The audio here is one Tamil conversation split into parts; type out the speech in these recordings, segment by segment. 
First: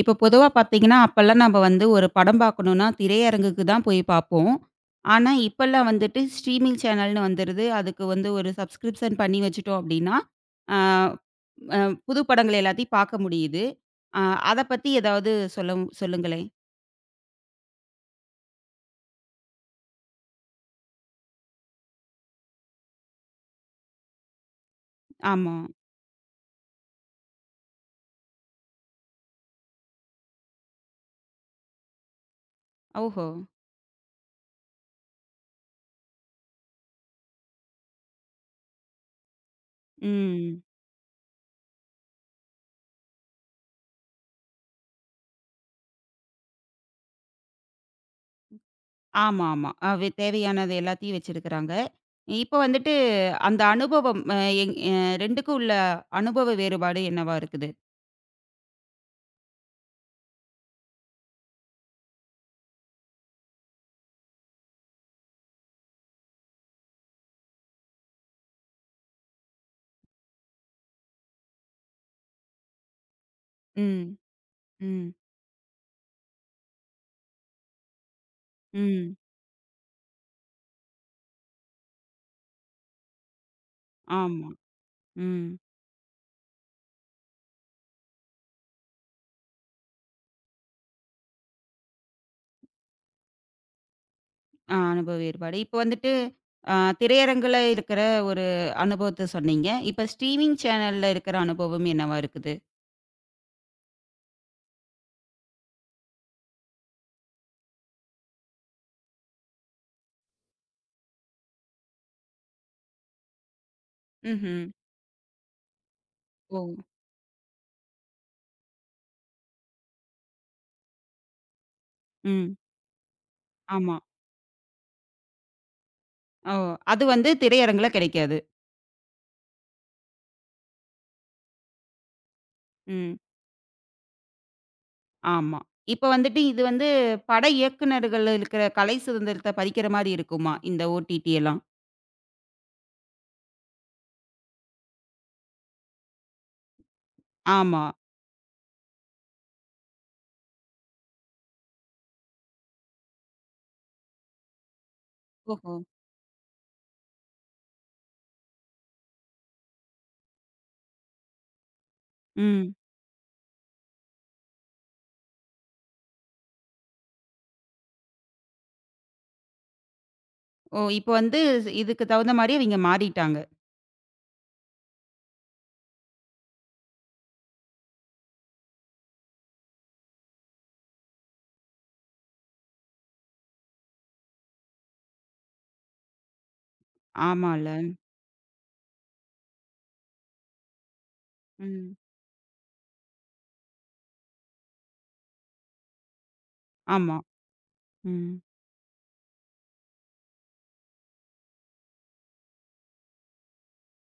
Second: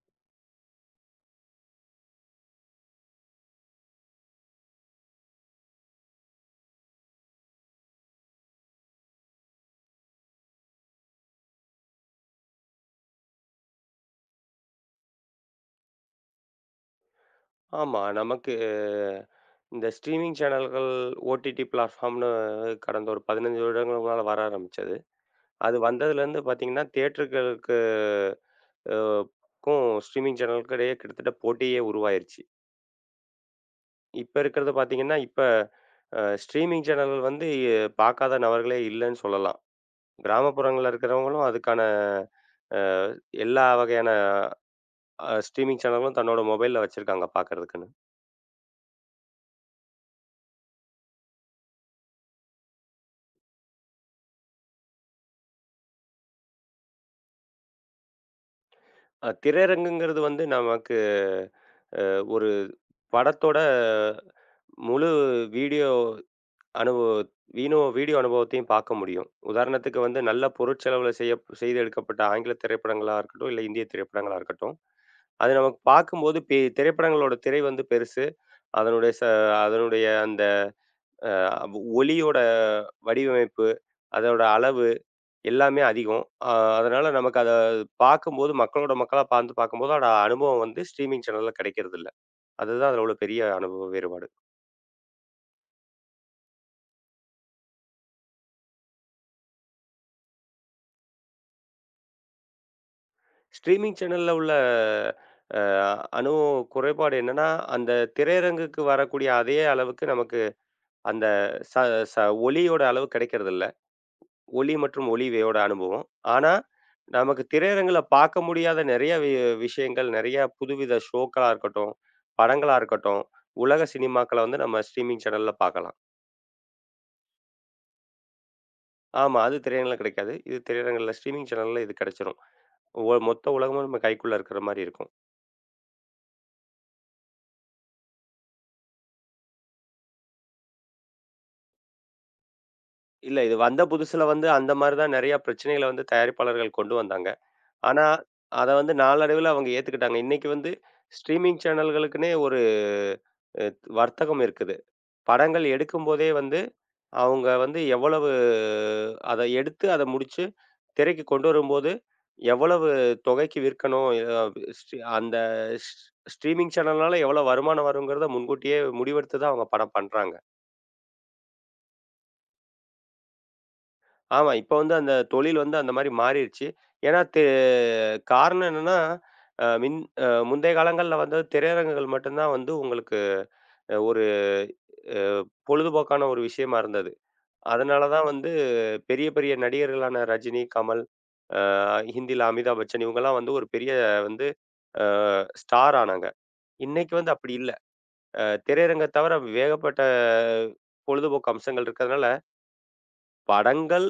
இப்போ பொதுவா பார்த்தீங்கன்னா, அப்பல்லாம் நம்ம வந்து ஒரு படம் பார்க்கணும்னா, திரையரங்குக்கு தான் போய் பார்ப்போம். ஆனா, இப்பல்லாம் வந்துட்டு ஸ்ட்ரீமிங் சேனல்னு வந்துருது. அதுக்கு வந்து ஒரு சப்ஸ்கிரிப்ஷன் பண்ணி வச்சுட்டோம் அப்படின்னா, ஆ, அ புது படங்கள் எல்லாத்தையும் பார்க்க முடியுது. அ அத பத்தி ஏதாவது சொல்லுங்களேன்? ஆமா. நமக்கு இந்த ஸ்ட்ரீமிங் சேனல்கள், ஓடிடி பிளாட்ஃபார்ம்னு கடந்த ஒரு 15 வருடங்களுக்கு முன்னால வர ஆரம்பிச்சது. ஆமா. அது வந்ததுலேருந்து பார்த்தீங்கன்னா, தியேட்டர்களுக்கு அ க்கும் ஸ்ட்ரீமிங் சேனலுக்கும் இடையே கிட்டத்தட்ட போட்டியே உருவாயிருச்சு. ஓஹோ! இப்ப இருக்கிறது பார்த்தீங்கன்னா, இப்ப ஸ்ட்ரீமிங் சேனல்கள் வந்து பார்க்காத நபர்களே இல்லன்னு சொல்லலாம். ம். கிராமப்புறங்கள்ல இருக்கிறவங்களும் அதுக்கான அ எல்லா வகையான ஸ்ட்ரீமிங் சேனலும் தன்னோட மொபைல்ல வச்சிருக்காங்க பார்க்கறதுக்குன்னு. ஆமா, ஆமா. அ வே தேவையானது எல்லாத்தையும் வச்சிருக்கிறாங்க. இப்ப வந்துட்டு அந்த அனுபவம் அ எங் அ 2க்கும் உள்ள அனுபவ வேறுபாடு என்னவா இருக்குது? திரையரங்குங்கிறது வந்து நமக்கு ஒரு படத்தோட முழு வீடியோ அனுபவ வீணோ வீடியோ அனுபவத்தையும் பார்க்க முடியும். உதாரணத்துக்கு வந்து நல்ல பொருட்செலவுல செய்து எடுக்கப்பட்ட ஆங்கில திரைப்படங்களா இருக்கட்டும், இல்ல இந்திய ம், திரைப்படங்களா இருக்கட்டும். ம், அது நமக்கு பார்க்கும்போது திரைப்படங்களோட திரை வந்து பெருசு. அதனுடைய ம். ச அதனுடைய அந்த அ ஒலியோட வடிவமைப்பு, அதோட ஆமா. அளவு ம். எல்லாமே அதிகம். அ அதனால நமக்கு அத பார்க்கும்போது மக்களா பார்ந்து பார்க்கும்போது, அதோட அனுபவம் வந்து ஸ்ட்ரீமிங் சேனல்ல கிடைக்கிறதில்ல. அதுதான் அதில உள்ள பெரிய அனுபவ வேறுபாடு. ஆ, அனுபவ வேறுபாடு. இப்ப வந்துட்டு அ திரையரங்குல இருக்கிற ஒரு அனுபவத்த சொன்னீங்க. இப்ப ஸ்ட்ரீமிங் சேனல்ல இருக்கிற அனுபவம் என்னவா இருக்குது? ஸ்ட்ரீமிங் சேனல்ல உள்ள அ அணு குறைபாடு என்னன்னா, அந்த திரையரங்குக்கு வரக்கூடிய அதே அளவுக்கு நமக்கு அந்த ச ச ஒலியோட அளவு கிடைக்கிறதில்ல. ம்ஹ்ம். ஒலி மற்றும் ஒளியோட அனுபவம். ஆனா, ஓ! நமக்கு திரையரங்குல பார்க்க முடியாத நிறைய விஷயங்கள், நிறைய புதுவித ஷோக்களா இருக்கட்டும், ம். படங்களா இருக்கட்டும், உலக ஆமா. சினிமாக்கள வந்து நம்ம ஸ்ட்ரீமிங் சேனல்ல பார்க்கலாம். ஓ! அது வந்து திரையரங்குல கிடைக்காது. ஆமா, அது திரையரங்குல கிடைக்காது. இது திரையரங்குல ஸ்ட்ரீமிங் சேனல்ல இது கிடைச்சிரும். ம். மொத்த உலகமும் நம்ம கைக்குள்ள இருக்கிற மாரி இருக்கும். ஆமா. இப்ப வந்துட்டு இது வந்து பட இயக்குனர்கள் இருக்கிற கலை சுதந்திரத்த பறிக்கிற மாரி இருக்குமா? இந்த ஓடிடி எல்லாம். இல்ல. இது வந்த புதுசுல வந்து அந்த மாரி தான் நெறைய பிரச்சனைகள வந்து தயாரிப்பாளர்கள் கொண்டு வந்தாங்க. ஆமா. ஆனா, அத வந்து நாளடைவில அவங்க ஏத்துக்கிட்டாங்க. இன்னைக்கு வந்து ஸ்ட்ரீமிங் சேனல்களுக்குன்னே ஒரு அ வர்த்தகம் இருக்குது. படங்கள் ஓஹோ! எடுக்கும்போதே வந்து அவங்க வந்து எவ்வளவு அத எடுத்து அத முடிச்சு திரைக்கு கொண்டு வரும்போது, ம். எவ்வளவு தொகைக்கு விற்கணும்? எ ஸ்ட்ரி அந்த ஸ் ஸ்ட்ரீமிங் சேனல்னால எவ்வளோ வருமானம் வருங்கிறத முன்கூட்டியே முடிவெடுத்து தான் அவங்க படம் பண்றாங்க. ஓ! இப்ப வந்து இதுக்கு தகுந்த மாரி அவிங்க மாறிட்டாங்க. ஆமா. இப்ப வந்து அந்த தொழில் வந்து அந்த மாரி மாறிருச்சு. ஏன்னா தெ காரணம் என்னன்னா, அ மின் அ முந்தைய காலங்கள்ல வந்து திரையரங்குகள் மட்டும்தான் வந்து உங்களுக்கு ஒரு அ பொழுதுபோக்கான ஒரு விஷயமா இருந்தது. ஆமால்ல. அதனால தான் வந்து பெரிய பெரிய நடிகர்களான ரஜினி, கமல், அ ம். ஹிந்தில அமிதாப் பச்சன் இவங்கலாம் வந்து ஒரு பெரிய வந்து அ ஸ்டார் ஆனாங்க. இன்னைக்கு ஆமா. வந்து அப்படி இல்ல. ம். திரையரங்க தவிர வேகப்பட்ட பொழுதுபோக்கு அம்சங்கள் இருக்கிறதுனால படங்கள்,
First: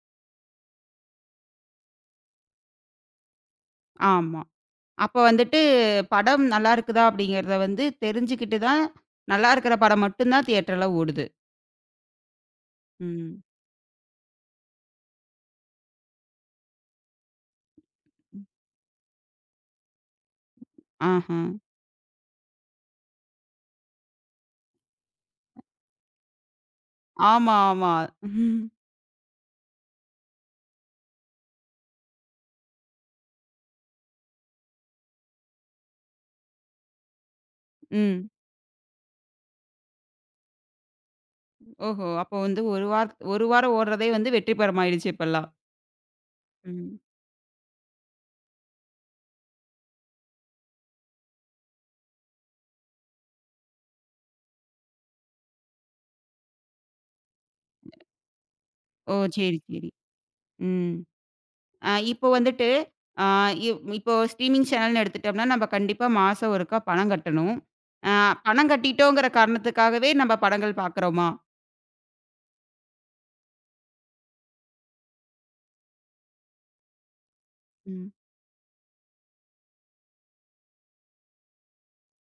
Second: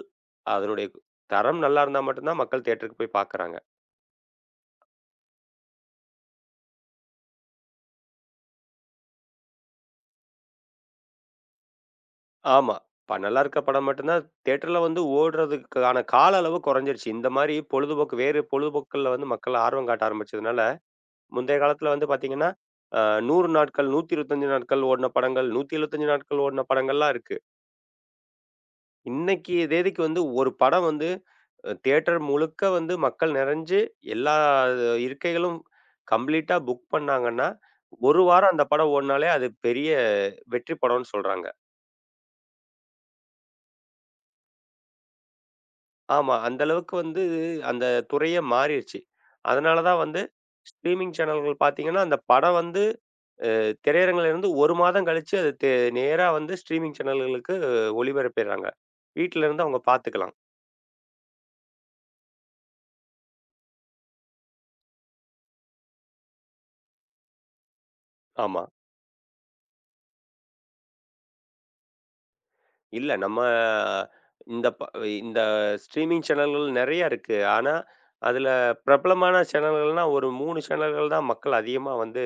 அதனுடைய தரம் நல்லா இருந்தா மட்டும் தான் மக்கள் தியேட்டருக்கு போய் பார்க்குறாங்க. ஆமா. அப்ப வந்துட்டு படம் நல்லா இருக்குதா அப்படிங்கிறத வந்து தெரிஞ்சுக்கிட்டு தான், நல்லா இருக்கிற படம் மட்டும் தான் தியேட்டர்ல ஓடுது. ஆமா. நல்லா ம். இருக்க படம் மட்டும் தான் தியேட்டர்ல வந்து ஓடுறதுக்கான கால அளவு குறைஞ்சிருச்சு. இந்த மாரி பொழுதுபோக்கு வேறு பொழுதுபோக்குகள்ல வந்து மக்கள் ஆர்வம் காட்ட ஆரம்பிச்சதுனால, ஆஹா. முந்தைய காலத்துல வந்து பார்த்தீங்கன்னா, அ 100 நாட்கள், 125 நாட்கள் ஓடின படங்கள், 175 நாட்கள் ஓடின படங்கள்லாம் இருக்கு. ஆமா, ஆமா. இன்னைக்கு தேதிக்கு வந்து ஒரு படம் வந்து தியேட்டர் முழுக்க வந்து மக்கள் நிறைஞ்சு எல்லா இருக்கைகளும் கம்ப்ளீட்டா புக் பண்ணாங்கன்னா, ஒரு ம். வாரம் அந்த படம் ஓடுனாலே, அது பெரிய வெற்றி படம்னு சொல்றாங்க. ஓஹோ! அப்போ வந்து 1 வாரம் ஓடுறதே வந்து வெற்றி பெறமாயிடுச்சு இப்பல்லாம். ஆமா. அந்த அளவுக்கு ம். வந்து அந்த துறையே மாறிருச்சு. அதனால தான் வந்து ஸ்ட்ரீமிங் சேனல்கள் பார்த்தீங்கன்னா, அந்த படம் வந்து திரையரங்குல இருந்து 1 மாதம் கழிச்சு அது நேரா வந்து ஸ்ட்ரீமிங் சேனல்களுக்கு ஒளிபரப்பிர்றாங்க. ஓ! வீட்ல சரி, இருந்து அவங்க சரி. பார்த்துக்கலாம். ம். இப்போ வந்துட்டு அ இவ் இப்போ ஸ்ட்ரீமிங் சேனல்னு எடுத்துட்டோம்னா, நம்ம கண்டிப்பா மாசம் ஒருக்கா பணம் கட்டணும். அ ஆமா. பணம் கட்டிட்டோங்கிற காரணத்துக்காகவே நம்ம படங்கள் பார்க்குறோமா? இல்ல நம்ம இந்த ப இந்த ஸ்ட்ரீமிங் சேனல்கள் நெறையா இருக்கு. ஆனா, ம். அதுல பிரபலமான சேனல்கள்னா ஒரு 3 சேனல்கள் தான் மக்கள் அதிகமா வந்து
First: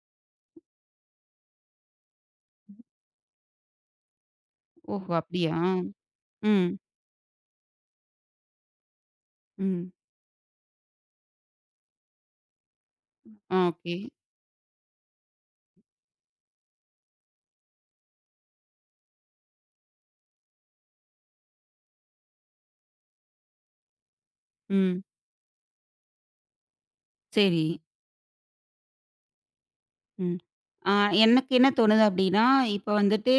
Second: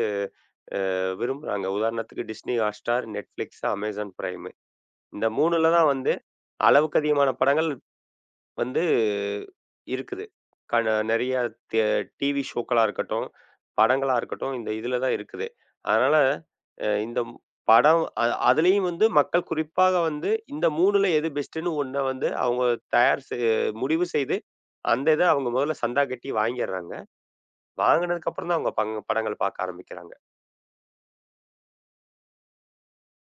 விரும்புறாங்க. உதாரணத்துக்கு Disney Hotstar, Netflix, Amazon Prime. ஓஹோ! இந்த அப்படியா? 3ல தான் வந்து ம், அளவுக்கு அதிகமான படங்கள் வந்து ம். இருக்குது. நெறைய தே டிவி ஷோக்களா இருக்கட்டும், ஆ, ஓகே. படங்களா இருக்கட்டும், இந்த இதில தான் இருக்குது. அதனால அ இந்த ம் படம் அதுலயும் வந்து மக்கள் குறிப்பாக வந்து இந்த 3ல எது பெஸ்ட்டுன்னு ஒண்ண வந்து அவங்க தயார் செ முடிவு செய்து, ம். அந்த இத அவங்க முதல்ல சந்தா கட்டி வாங்கிர்றாங்க. சரி. வாங்குனதுக்கப்புறம் தான் அவங்க படங்கள் பார்க்க ஆரம்பிக்கிறாங்க. ம். ஆ, எனக்கு என்ன தோணுது அப்டின்னா, இப்ப வந்துட்டு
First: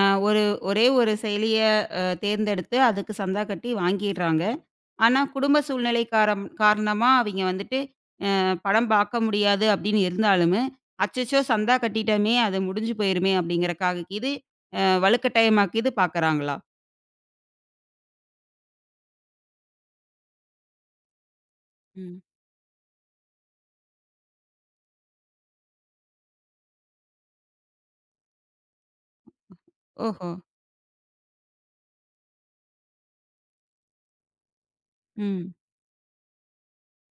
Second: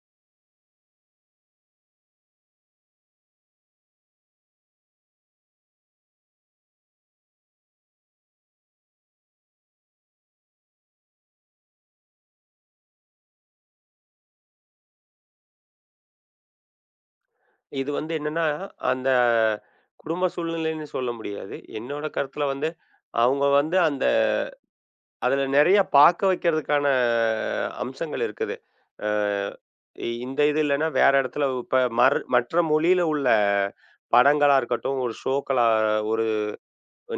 அ ஒரு ஒரே ஒரு செயலிய தேர்ந்தெடுத்து அதுக்கு சந்தா கட்டி வாங்கிர்றாங்க. ஆனா, குடும்ப சூழ்நிலை காரணமா அவிங்க வந்துட்டு படம் பாக்க முடியாது அப்டின்னு இருந்தாலுமே, அச்சச்சோ! சந்தா கட்டிட்டோமே! அது முடிஞ்சு போயிருமே! அப்டிங்கிறக்காகக்கீது வலுக்கட்டாயமாக்கீது பாக்குறாங்களா? இது வந்து என்னன்னா, அந்த குடும்ப சூழ்நிலைன்னு சொல்ல முடியாது. என்னோட ம். கருத்துல வந்து, அவங்க வந்து அந்த அதுல நெறைய பாக்க வைக்கிறதுக்கான அம்சங்கள் இருக்குது. அ ஓஹோ! இந்த இது இல்லன்னா வேற இடத்துல இப்ப மற்ற மொழியில உள்ள படங்களா இருக்கட்டும், ஒரு ம். ஷோக்களா ஒரு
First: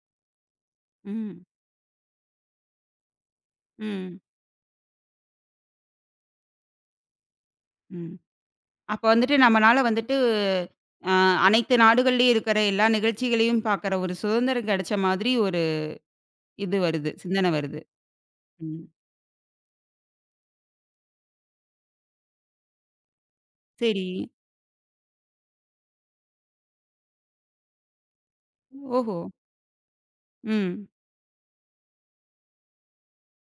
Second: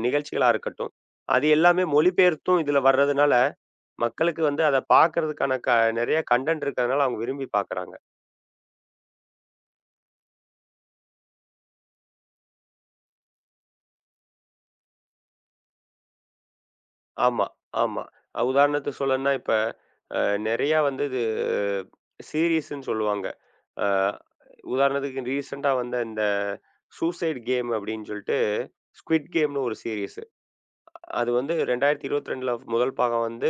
நிகழ்ச்சிகளா இருக்கட்டும், ம். அது எல்லாமே மொழிபெயர்த்தும் இதுல வர்றதுனால, ம். மக்களுக்கு வந்து அத பாக்கறதுக்கான நெறைய கன்டென்ட் இருக்கறதுனால அவங்க விரும்பி பாக்குறாங்க. ம். அப்ப வந்துட்டு நம்மனால வந்துட்டு, அ அனைத்து நாடுகள்லயும் இருக்கிற எல்லா நிகழ்ச்சிகளையும் பார்க்குற ஒரு சுதந்திரம் கிடைச்ச மாதிரி ஒரு இது வருது, ஆமா, சிந்தனை வருது. ஆமா. ம். உதாரணத்துக்கு சொல்லணும்னா, இப்ப அ நெறையா வந்து இது சீரிஸ்ன்னு சொல்லுவாங்க. அ சரி. உதாரணத்துக்கு ரீசென்ட்டா வந்த இந்த சூசைட் கேம் அப்டின்னு சொல்லிட்டு, ஓஹோ! ஸ்குவிட் கேம்னு ஒரு சீரிஸ். ம். அது வந்து 2022ல முதல் பாகம் வந்து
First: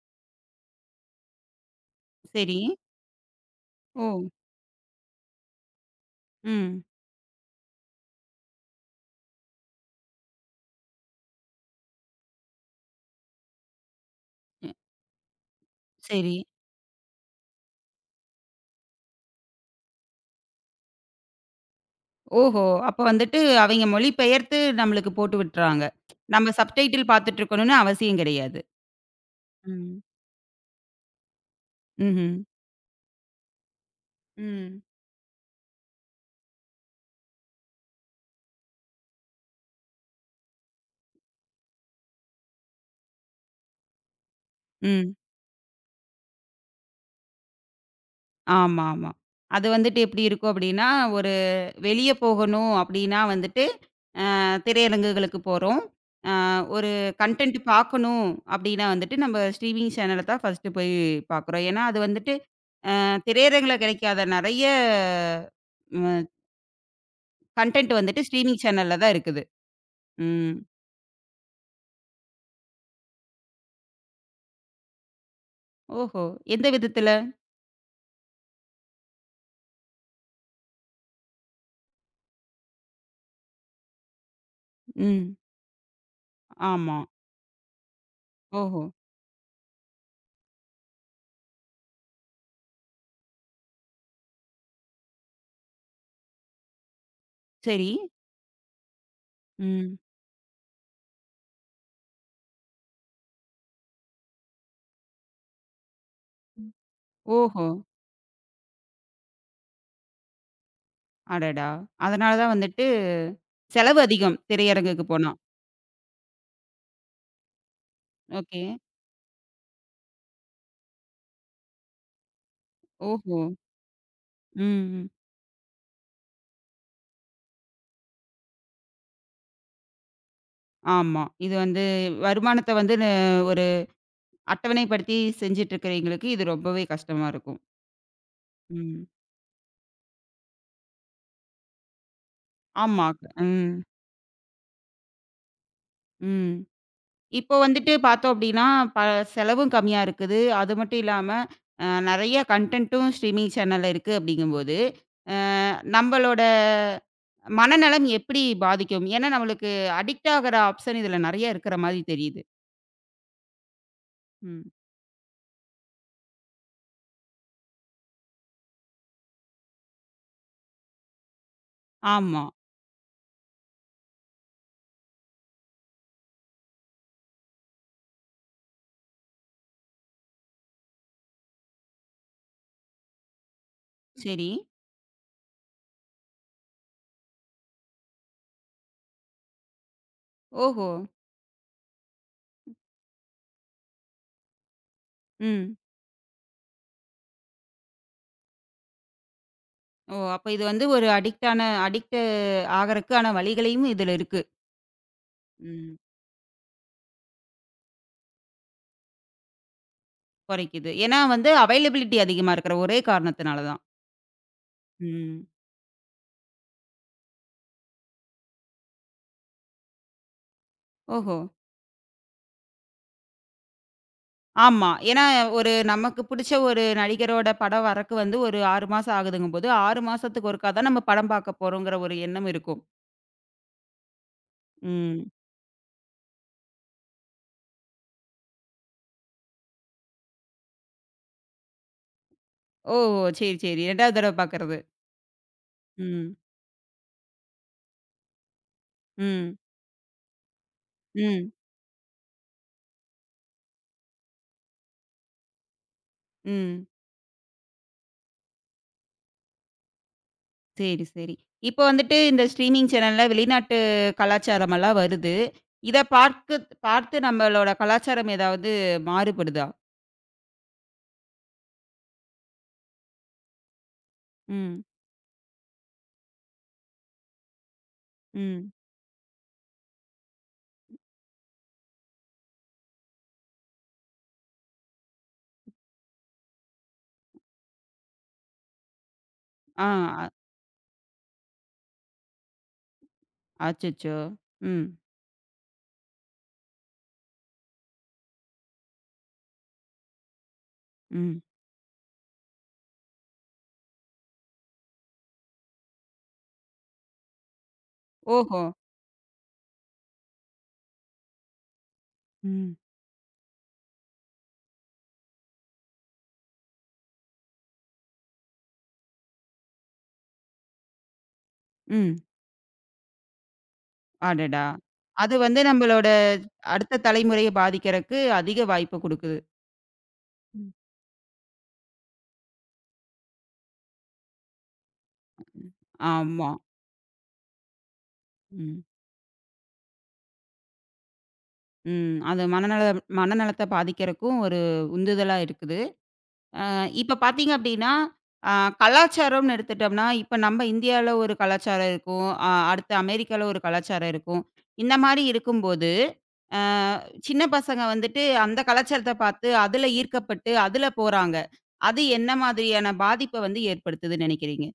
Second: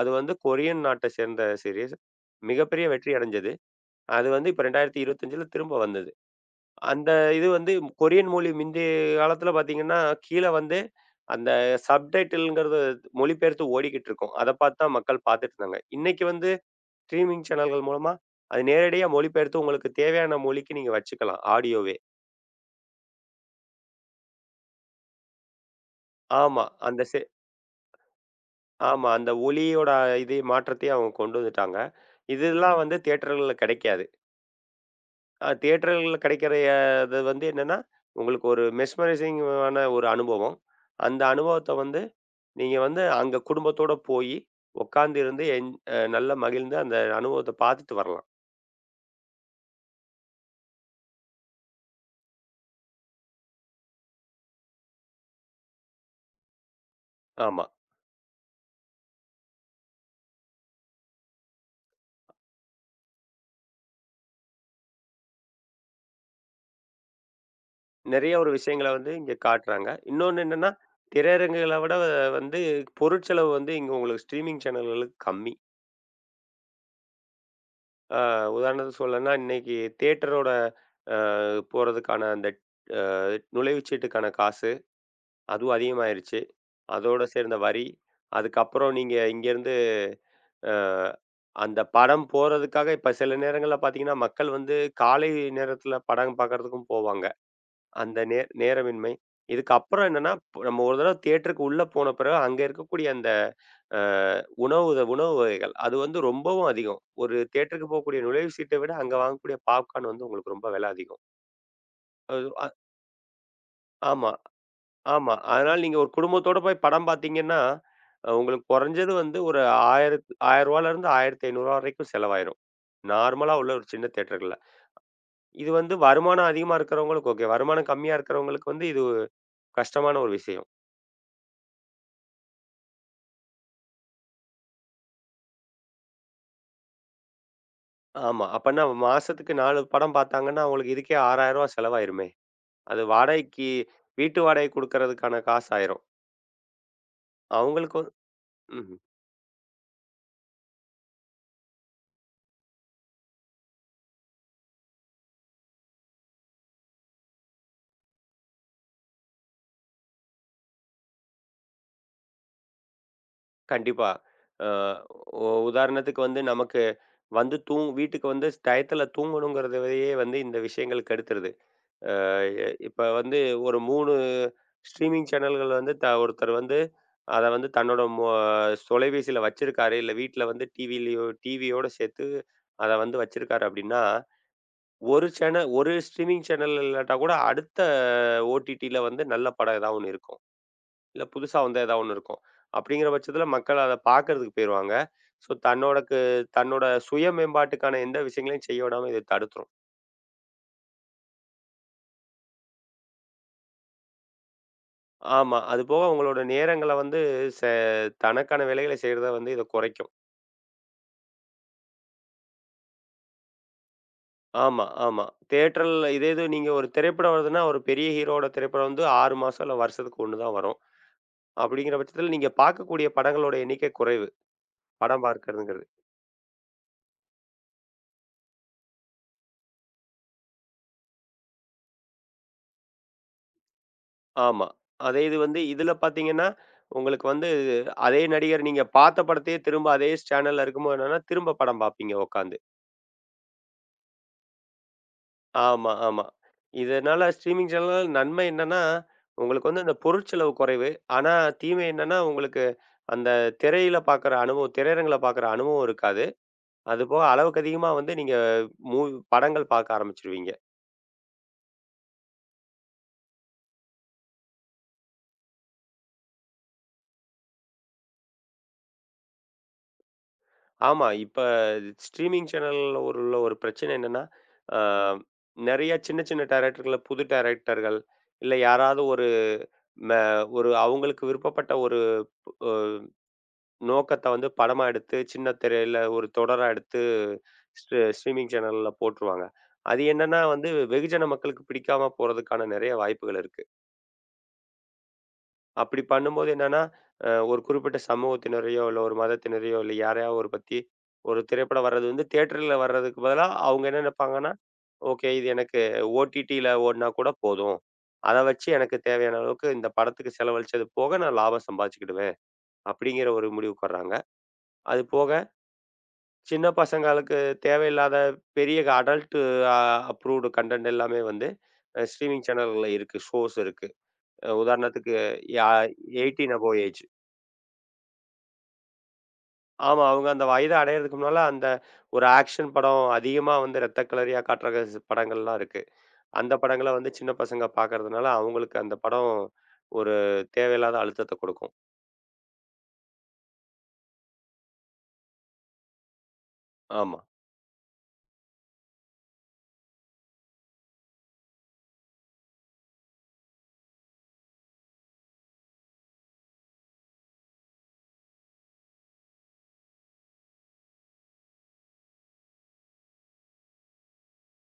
அது வந்து கொரியன் நாட்ட சேர்ந்த சீரிஸ். சரி. மிகப்பெரிய வெற்றி அடைஞ்சது. ஓ! அது வந்து இப்ப 2025ல திரும்ப வந்தது. ம். அந்த இது வந்து கொரியன் மொழி மிந்தைய காலத்துல பார்த்தீங்கன்னா, கீழ வந்து அந்த சப்டைட்டில்ங்கிறது மொழிபெயர்த்து ஓடிக்கிட்டு இருக்கும். அத அ பார்த்து தான் மக்கள் பார்த்துட்டு இருந்தாங்க. இன்னைக்கு சரி. வந்து ஸ்ட்ரீமிங் சேனல்கள் மூலமா அது நேரடியா மொழிபெயர்த்து உங்களுக்கு தேவையான மொழிக்கு நீங்க வச்சுக்கலாம். ஆடியோவே. ஓஹோ! அப்ப வந்துட்டு அவைங்க மொழி பெயர்த்து நம்மளுக்கு போட்டு விட்டுறாங்க. நம்ம ஆமா. அந்த சப்டைட்டில் செ பார்த்துட்டு இருக்கணும்னு அவசியம் கிடையாது. ஆமா. அந்த ஒலியோட ம். இது மாற்றத்தையும் அவங்க கொண்டு வந்துட்டாங்க. ம்ஹ்ம். இதெல்லாம் வந்து தியேட்டர்கள்ல கிடைக்காது. ம். தியேட்டர்கள்ல கிடைக்கிற அது வந்து என்னன்னா, உங்களுக்கு ஒரு மெஸ்மரைசிங் ஆன ஒரு அனுபவம். அந்த அனுபவத்த வந்து நீங்க வந்து அங்க குடும்பத்தோட போயி ம். உட்கார்ந்து இருந்து என் அ நல்லா மகிழ்ந்து அந்த அனுபவத்த பார்த்துட்டு வரலாம். ஆமா, ஆமா. அது வந்துட்டு எப்படி இருக்கும் அப்படின்னா, ஒரு வெளிய போகணும் அப்படின்னா வந்துட்டு திரையரங்குகளுக்கு போறோம். ஒரு கன்டென்ட் ஆமா. பார்க்கணும் அப்டின்னா வந்துட்டு, நம்ம ஸ்ட்ரீமிங் சேனல தான் ஃபர்ஸ்ட் போய் பார்க்குறோம். ஏன்னா, அது வந்துட்டு திரையரங்குல கிடைக்காத நெறைய ம் கன்டென்ட் வந்துட்டு நெறைய ஒரு ஸ்ட்ரீமிங் விஷயங்கள சேனல்ல வந்து தான் இங்க இருக்குது. காட்டுறாங்க. இன்னொன்னு ம். என்னன்னா, திரையரங்குகள விட வந்து பொருட்செலவு வந்து இங்க உங்களுக்கு ஸ்ட்ரீமிங் சேனல்களுக்கு கம்மி. ஓஹோ! எந்த விதத்துல? ஆ உதாரணத்துக்கு சொல்லணும்னா, இன்னைக்கு தியேட்டரோட அ போறதுக்கான அந்த அ நுழைவுச்சீட்டுக்கான காசு, ம். அதுவும் அதிகமாயிருச்சு. ஆமா. அதோட சேர்ந்த வரி, ஓஹோ! அதுக்கப்புறம் நீங்க இங்கேருந்து அ அந்த படம் போறதுக்காக இப்ப சில நேரங்கள்ல பார்த்தீங்கன்னா, மக்கள் வந்து காலை நேரத்தில படம் பார்க்கறதுக்கும் போவாங்க. சரி. அந்த நேரமின்மை. ம். இதுக்கப்புறம் என்னன்னா, நம்ம ஒரு தடவ தியேட்டருக்கு உள்ள போன பிறகு அங்க இருக்கக்கூடிய அந்த அ உணவு வ உணவு வகைகள் அது வந்து ரொம்பவும் அதிகம். ஒரு ஓஹோ! தியேட்டருக்கு போகக்கூடிய நுழைவு சீட்ட விட அங்க வாங்கக்கூடிய பாப்கார்ன் வந்து உங்களுக்கு ரொம்ப விலை அதிகம். அடடா! அதனால அது தான் அ வந்துட்டு செலவு ஆமா, அதிகம் திரையரங்குக்கு போனா. ஆமா. அதனால நீங்க ஒரு குடும்பத்தோட போய் படம் பார்த்தீங்கன்னா, ஓகே. உங்களுக்கு குறைஞ்சது வந்து ஒரு 1000 ரூ. 1000லேருந்து ரூ. 1500 வரைக்கும் செலவாயிரும். ஓஹோ! நார்மலா உள்ள ஒரு சின்ன தியேட்டர்கள்ல. ம். ம். இது வந்து வருமானம் அதிகமா இருக்கிறவங்களுக்கு ஓகே. வருமானம் கம்மியா இருக்கிறவங்களுக்கு வந்து இது கஷ்டமான ஒரு விஷயம். ஆமா. இது வந்து வருமானத்த வந்து அட்டவணைப்படுத்தி செஞ்சுட்ருக்கிறவங்களுக்கு இது ரொம்பவே கஷ்டமா இருக்கும். ஆமா. அப்பன்னா ம். மாசத்துக்கு 4 படம் பார்த்தாங்கன்னா, அவங்களுக்கு இதுக்கே ரூ. 6,000 செலவாயிருமே! அது ஆமா. ம். வாடகைக்கு வீட்டு வாடகை குடுக்கறதுக்கான காசு ஆயிரும். ம். இப்போ வந்துட்டு அவங்களுக்கு பார்த்தோம் அப்டின்னா, ம்ஹ்ம். ப செலவும் கம்மியா இருக்குது. அது மட்டும் இல்லாம, நெறைய கன்டென்ட்டும் ஸ்ட்ரீமிங் சேனல்ல இருக்கு அப்டிங்கும்போது, அ நம்பளோட மனநலம் எப்படி பாதிக்கும்? ஏன்னா, நம்மளுக்கு அடிக்ட் ஆகுற ஆப்ஷன் இதுல நெறைய இருக்கிற மாரி தெரியுது. கண்டிப்பா. ம். அ உ உதாரணத்துக்கு வந்து நமக்கு வந்து வீட்டுக்கு வந்து டயத்துல தூங்கணுங்கிறதையே வந்து இந்த விஷயங்கள் கெடுத்துருது. அ ஆமா. எ இப்ப வந்து ஒரு 3 ஸ்ட்ரீமிங் சேனல்கள் வந்து ஒருத்தர் வந்து அத வந்து தன்னோட மொ தொலைபேசியில வச்சிருக்காரு. இல்ல வீட்ல வந்து டிவிலயோ டிவியோட சேர்த்து அத வந்து வச்சிருக்காரு அப்டின்னா சரி. ஒரு சேனல் ஒரு ஸ்ட்ரீமிங் சேனல் இல்லாட்டா கூட, அடுத்த ஓடிடில வந்து நல்ல படம் ஏதாவது ஒண்ணு இருக்கும். ஓஹோ! இல்ல புதுசா வந்த ஏதாவது ஒண்ணு இருக்கும். அப்படிங்கிற பட்சத்தில மக்கள் அத பார்க்கறதுக்கு போயிருவாங்க. ஸோ ம். தன்னோடக்கு தன்னோட சுய மேம்பாட்டுக்கான எந்த விஷயங்களையும் செய்ய விடாம இது தடுத்துரும். ஓ! அப்ப இது வந்து ஒரு அடிக்ட் ஆகறக்கான வழிகளையும் இதுல இருக்கு. ஆமா. ம். அதுபோக உங்களோட நேரங்கள வந்து செ தனக்கான வேலைகள செய்றத வந்து இத குறைக்கும். குறைக்குது. ஏன்னா வந்து அவைலபிலிட்டி அதிகமா இருக்கிற ஒரே காரணத்தினால தான். ஆமா, ஆமா. ம். தியேட்டர்ல இதே இது நீங்க ஒரு திரைப்படம் வருதுன்னா, ஒரு பெரிய ஹீரோவோட திரைப்படம் வந்து 6 மாசம் இல்ல வருஷத்துக்கு 1 தான் வரும். ஓஹோ! அப்படிங்கிற பட்சத்தில நீங்க பார்க்கக்கூடிய படங்களோட எண்ணிக்கை குறைவு. ஆமா. ஏன்னா படம் ஒரு பார்க்கறதுங்கிறது. நமக்கு புடிச்ச ஒரு நடிகரோட படம் வரக்கு வந்து ஒரு 6 மாசம் ஆகுதுங்கும்போது, 6 மாசத்துக்கு ஒருக்கா தான் நம்ம படம் பார்க்க போறோங்கிற ஒரு எண்ணம் இருக்கும். ஆமா. அதே ம். இது வந்து இதுல பார்த்தீங்கன்னா, உங்களுக்கு வந்து அதே நடிகர் நீங்க பார்த்த படத்தையே திரும்ப அதே சேனல்ல இருக்கும்போது என்னன்னா, திரும்ப படம் பார்ப்பீங்க உட்காந்து. ஓ! சரி, சரி. 2ஆவது தடவ பார்க்கறது. ஆமா, ஆமா. ம். இதனால ஸ்ட்ரீமிங் சேனல்னால நன்மை என்னன்னா, ம். உங்களுக்கு வந்து அந்த பொருட்செலவு குறைவு. ஆனா ம். தீமை என்னன்னா, உங்களுக்கு அந்த திரையில பார்க்குற அனுபவம் திரையரங்குல பார்க்குற அனுபவம் இருக்காது. ம். அதுபோக அளவுக்கு அதிகமா வந்து நீங்க மூவி படங்கள் பார்க்க ஆரம்பிச்சுருவீங்க. சரி, சரி. இப்ப வந்துட்டு இந்த ஸ்ட்ரீமிங் சேனல்ல வெளிநாட்டு கலாச்சாரமெல்லாம் வருது. இத பார்த்து நம்மளோட கலாச்சாரம் ஏதாவது மாறுபடுதா? ஆமா. இப்ப ஸ்ட்ரீமிங் சேனல்ல ஒரு உள்ள ஒரு பிரச்சனை என்னன்னா, அ ம். நெறைய சின்ன சின்ன டைரக்டர்கள புது டைரக்டர்கள், இல்ல ம். யாராவது ஒரு ம ஒரு அவங்களுக்கு விருப்பப்பட்ட ஒரு அ நோக்கத்த வந்து படமா எடுத்து, சின்ன திரையில ஒரு தொடரா எடுத்து ஸ்ட்ரீமிங் சேனல்ல போட்டுருவாங்க. அது ஆ. என்னன்னா வந்து வெகுஜன மக்களுக்கு பிடிக்காம போறதுக்கான நெறைய வாய்ப்புகள் இருக்கு. அச்சச்சோ! ம், அப்படி பண்ணும்போது என்னன்னா, ஒரு குறிப்பிட்ட சமூகத்தினரையோ, இல்ல ஒரு மதத்தினரையோ, இல்ல யாரையாவது ஒரு பத்தி ஒரு ம். திரைப்படம் வர்றது வந்து தியேட்டர்ல வர்றதுக்கு பதிலா அவங்க என்ன நினைப்பாங்கன்னா, ஓகே இது எனக்கு ஓடிடியில ஓடுனா கூட போதும். அத ஓஹோ! வச்சு எனக்கு தேவையான அளவுக்கு இந்த படத்துக்கு செலவழிச்சது போக நான் லாபம் சம்பாதிச்சுக்கிடுவேன். ம், அப்படிங்கிற ஒரு முடிவுக்கு வர்றாங்க. அது போக சின்ன பசங்களுக்கு தேவையில்லாத பெரிய அடல்ட் அ அப்ரூவ்டு கன்டென்ட் எல்லாமே வந்து ம். ஸ்ட்ரீமிங் சேனல்கள்ல இருக்கு. ஷோஸ் இருக்கு. அடடா! உதாரணத்துக்கு அது வந்து யா நம்மளோட 18 அபோவ் அடுத்த ஏஜ். தலைமுறைய பாதிக்கிறக்கு அதிக வாய்ப்பு குடுக்குது. ஆமா. அவங்க அந்த வயத ம், அடையறதுக்கு முன்னால அந்த ஒரு ஆக்ஷன் படம் அதிகமா வந்து ரத்த களரியா காட்டுற படங்கள்லாம் ம். இருக்கு. ஆமா. அந்த படங்கள வந்து சின்ன பசங்க பார்க்கறதுனால, அவங்களுக்கு ம், அந்த படம் ஒரு தேவையில்லாத அழுத்தத்த குடுக்கும். ம். அது மனநலத்த பாதிக்கிறக்கும் ஒரு உந்துதலா இருக்குது. இப்ப ஆமா. பார்த்தீங்க அப்படின்னா, அ கலாச்சாரம்னு எடுத்துட்டோம்னா, இப்ப நம்ம இந்தியால ஒரு கலாச்சாரம் இருக்கும். அடுத்து அமெரிக்கால ஒரு கலாச்சாரம் இருக்கும். இந்த மாரி இருக்கும்போது, அ சின்ன பசங்க வந்துட்டு அந்த கலாச்சாரத்த பார்த்து, அதுல ஈர்க்கப்பட்டு அதுல போறாங்க. அது என்ன மாதிரியான பாதிப்ப வந்து ஏற்படுத்துதுன்னு நினைக்கிறீங்க?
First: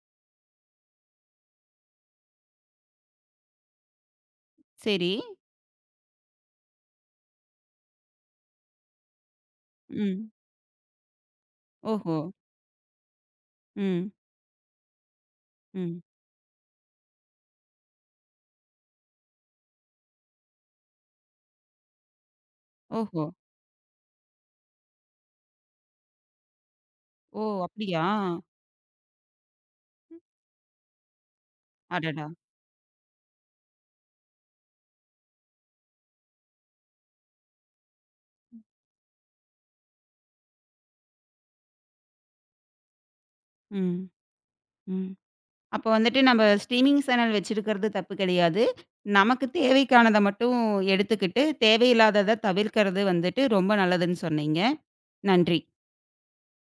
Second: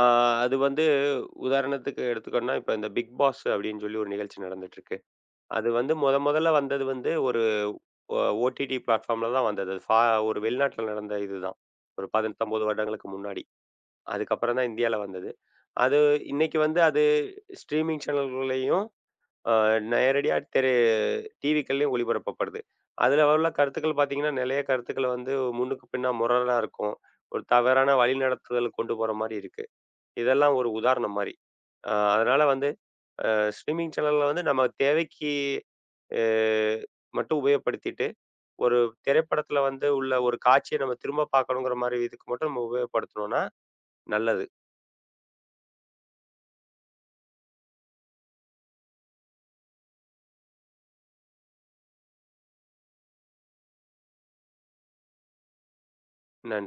ஆ அது வந்து உதாரணத்துக்கு எடுத்துக்கணும்னா, இப்ப இந்த பிக் பாஸ் அப்டின்னு சொல்லி ஒரு நிகழ்ச்சி நடந்துட்டுருக்கு. சரி. அது வந்து மொதல்ல வந்தது வந்து ஒரு ஓ ஓடிடி பிளாட்ஃபார்ம்ல தான் வந்தது. அது ஃபா ம். ஒரு வெளிநாட்டுல நடந்த இதுதான். ஒரு ஓஹோ! 18, 19 வருடங்களுக்கு முன்னாடி. ம். அதுக்கப்புறம் தான் இந்தியால வந்தது. அது ம். இன்னைக்கு வந்து அது ஸ்ட்ரீமிங் சேனல்கள்லயும் அ நேரடியா டிவிக்கள்லயும் ஒளிபரப்பப்படுது. ஓஹோ! அதுல உள்ள கருத்துக்கள் பார்த்தீங்கன்னா, நெறைய கருத்துக்கள வந்து முன்னுக்கு பின்னா முரணா இருக்கும். ஓ! ஒரு தவறான அப்படியா? வழிநடத்துதலுக்கு கொண்டு போற மாரி இருக்கு. இதெல்லாம் ஒரு உதாரணம் மாரி. அடடா! அதனால வந்து ஸ்ட்ரீமிங் சேனல்ல வந்து நம்ம தேவைக்கு அ மட்டும் உபயோகப்படுத்திட்டு, ஒரு திரைப்படத்துல வந்து உள்ள ஒரு காட்சிய நம்ம திரும்ப பார்க்கணுங்கிற மாரி இதுக்கு மட்டும் நம்ம உபயோகப்படுத்துனோம்னா ம். நல்லது. ம். அப்போ வந்துட்டு நம்ம ஸ்ட்ரீமிங் சேனல் வச்சிருக்கிறது தப்பு கிடையாது. நமக்கு தேவைக்கானத மட்டும் எடுத்துக்கிட்டு, தேவையில்லாதத தவிர்க்கிறது வந்துட்டு ரொம்ப நல்லதுன்னு சொன்னீங்க. நன்றி. நன்றி.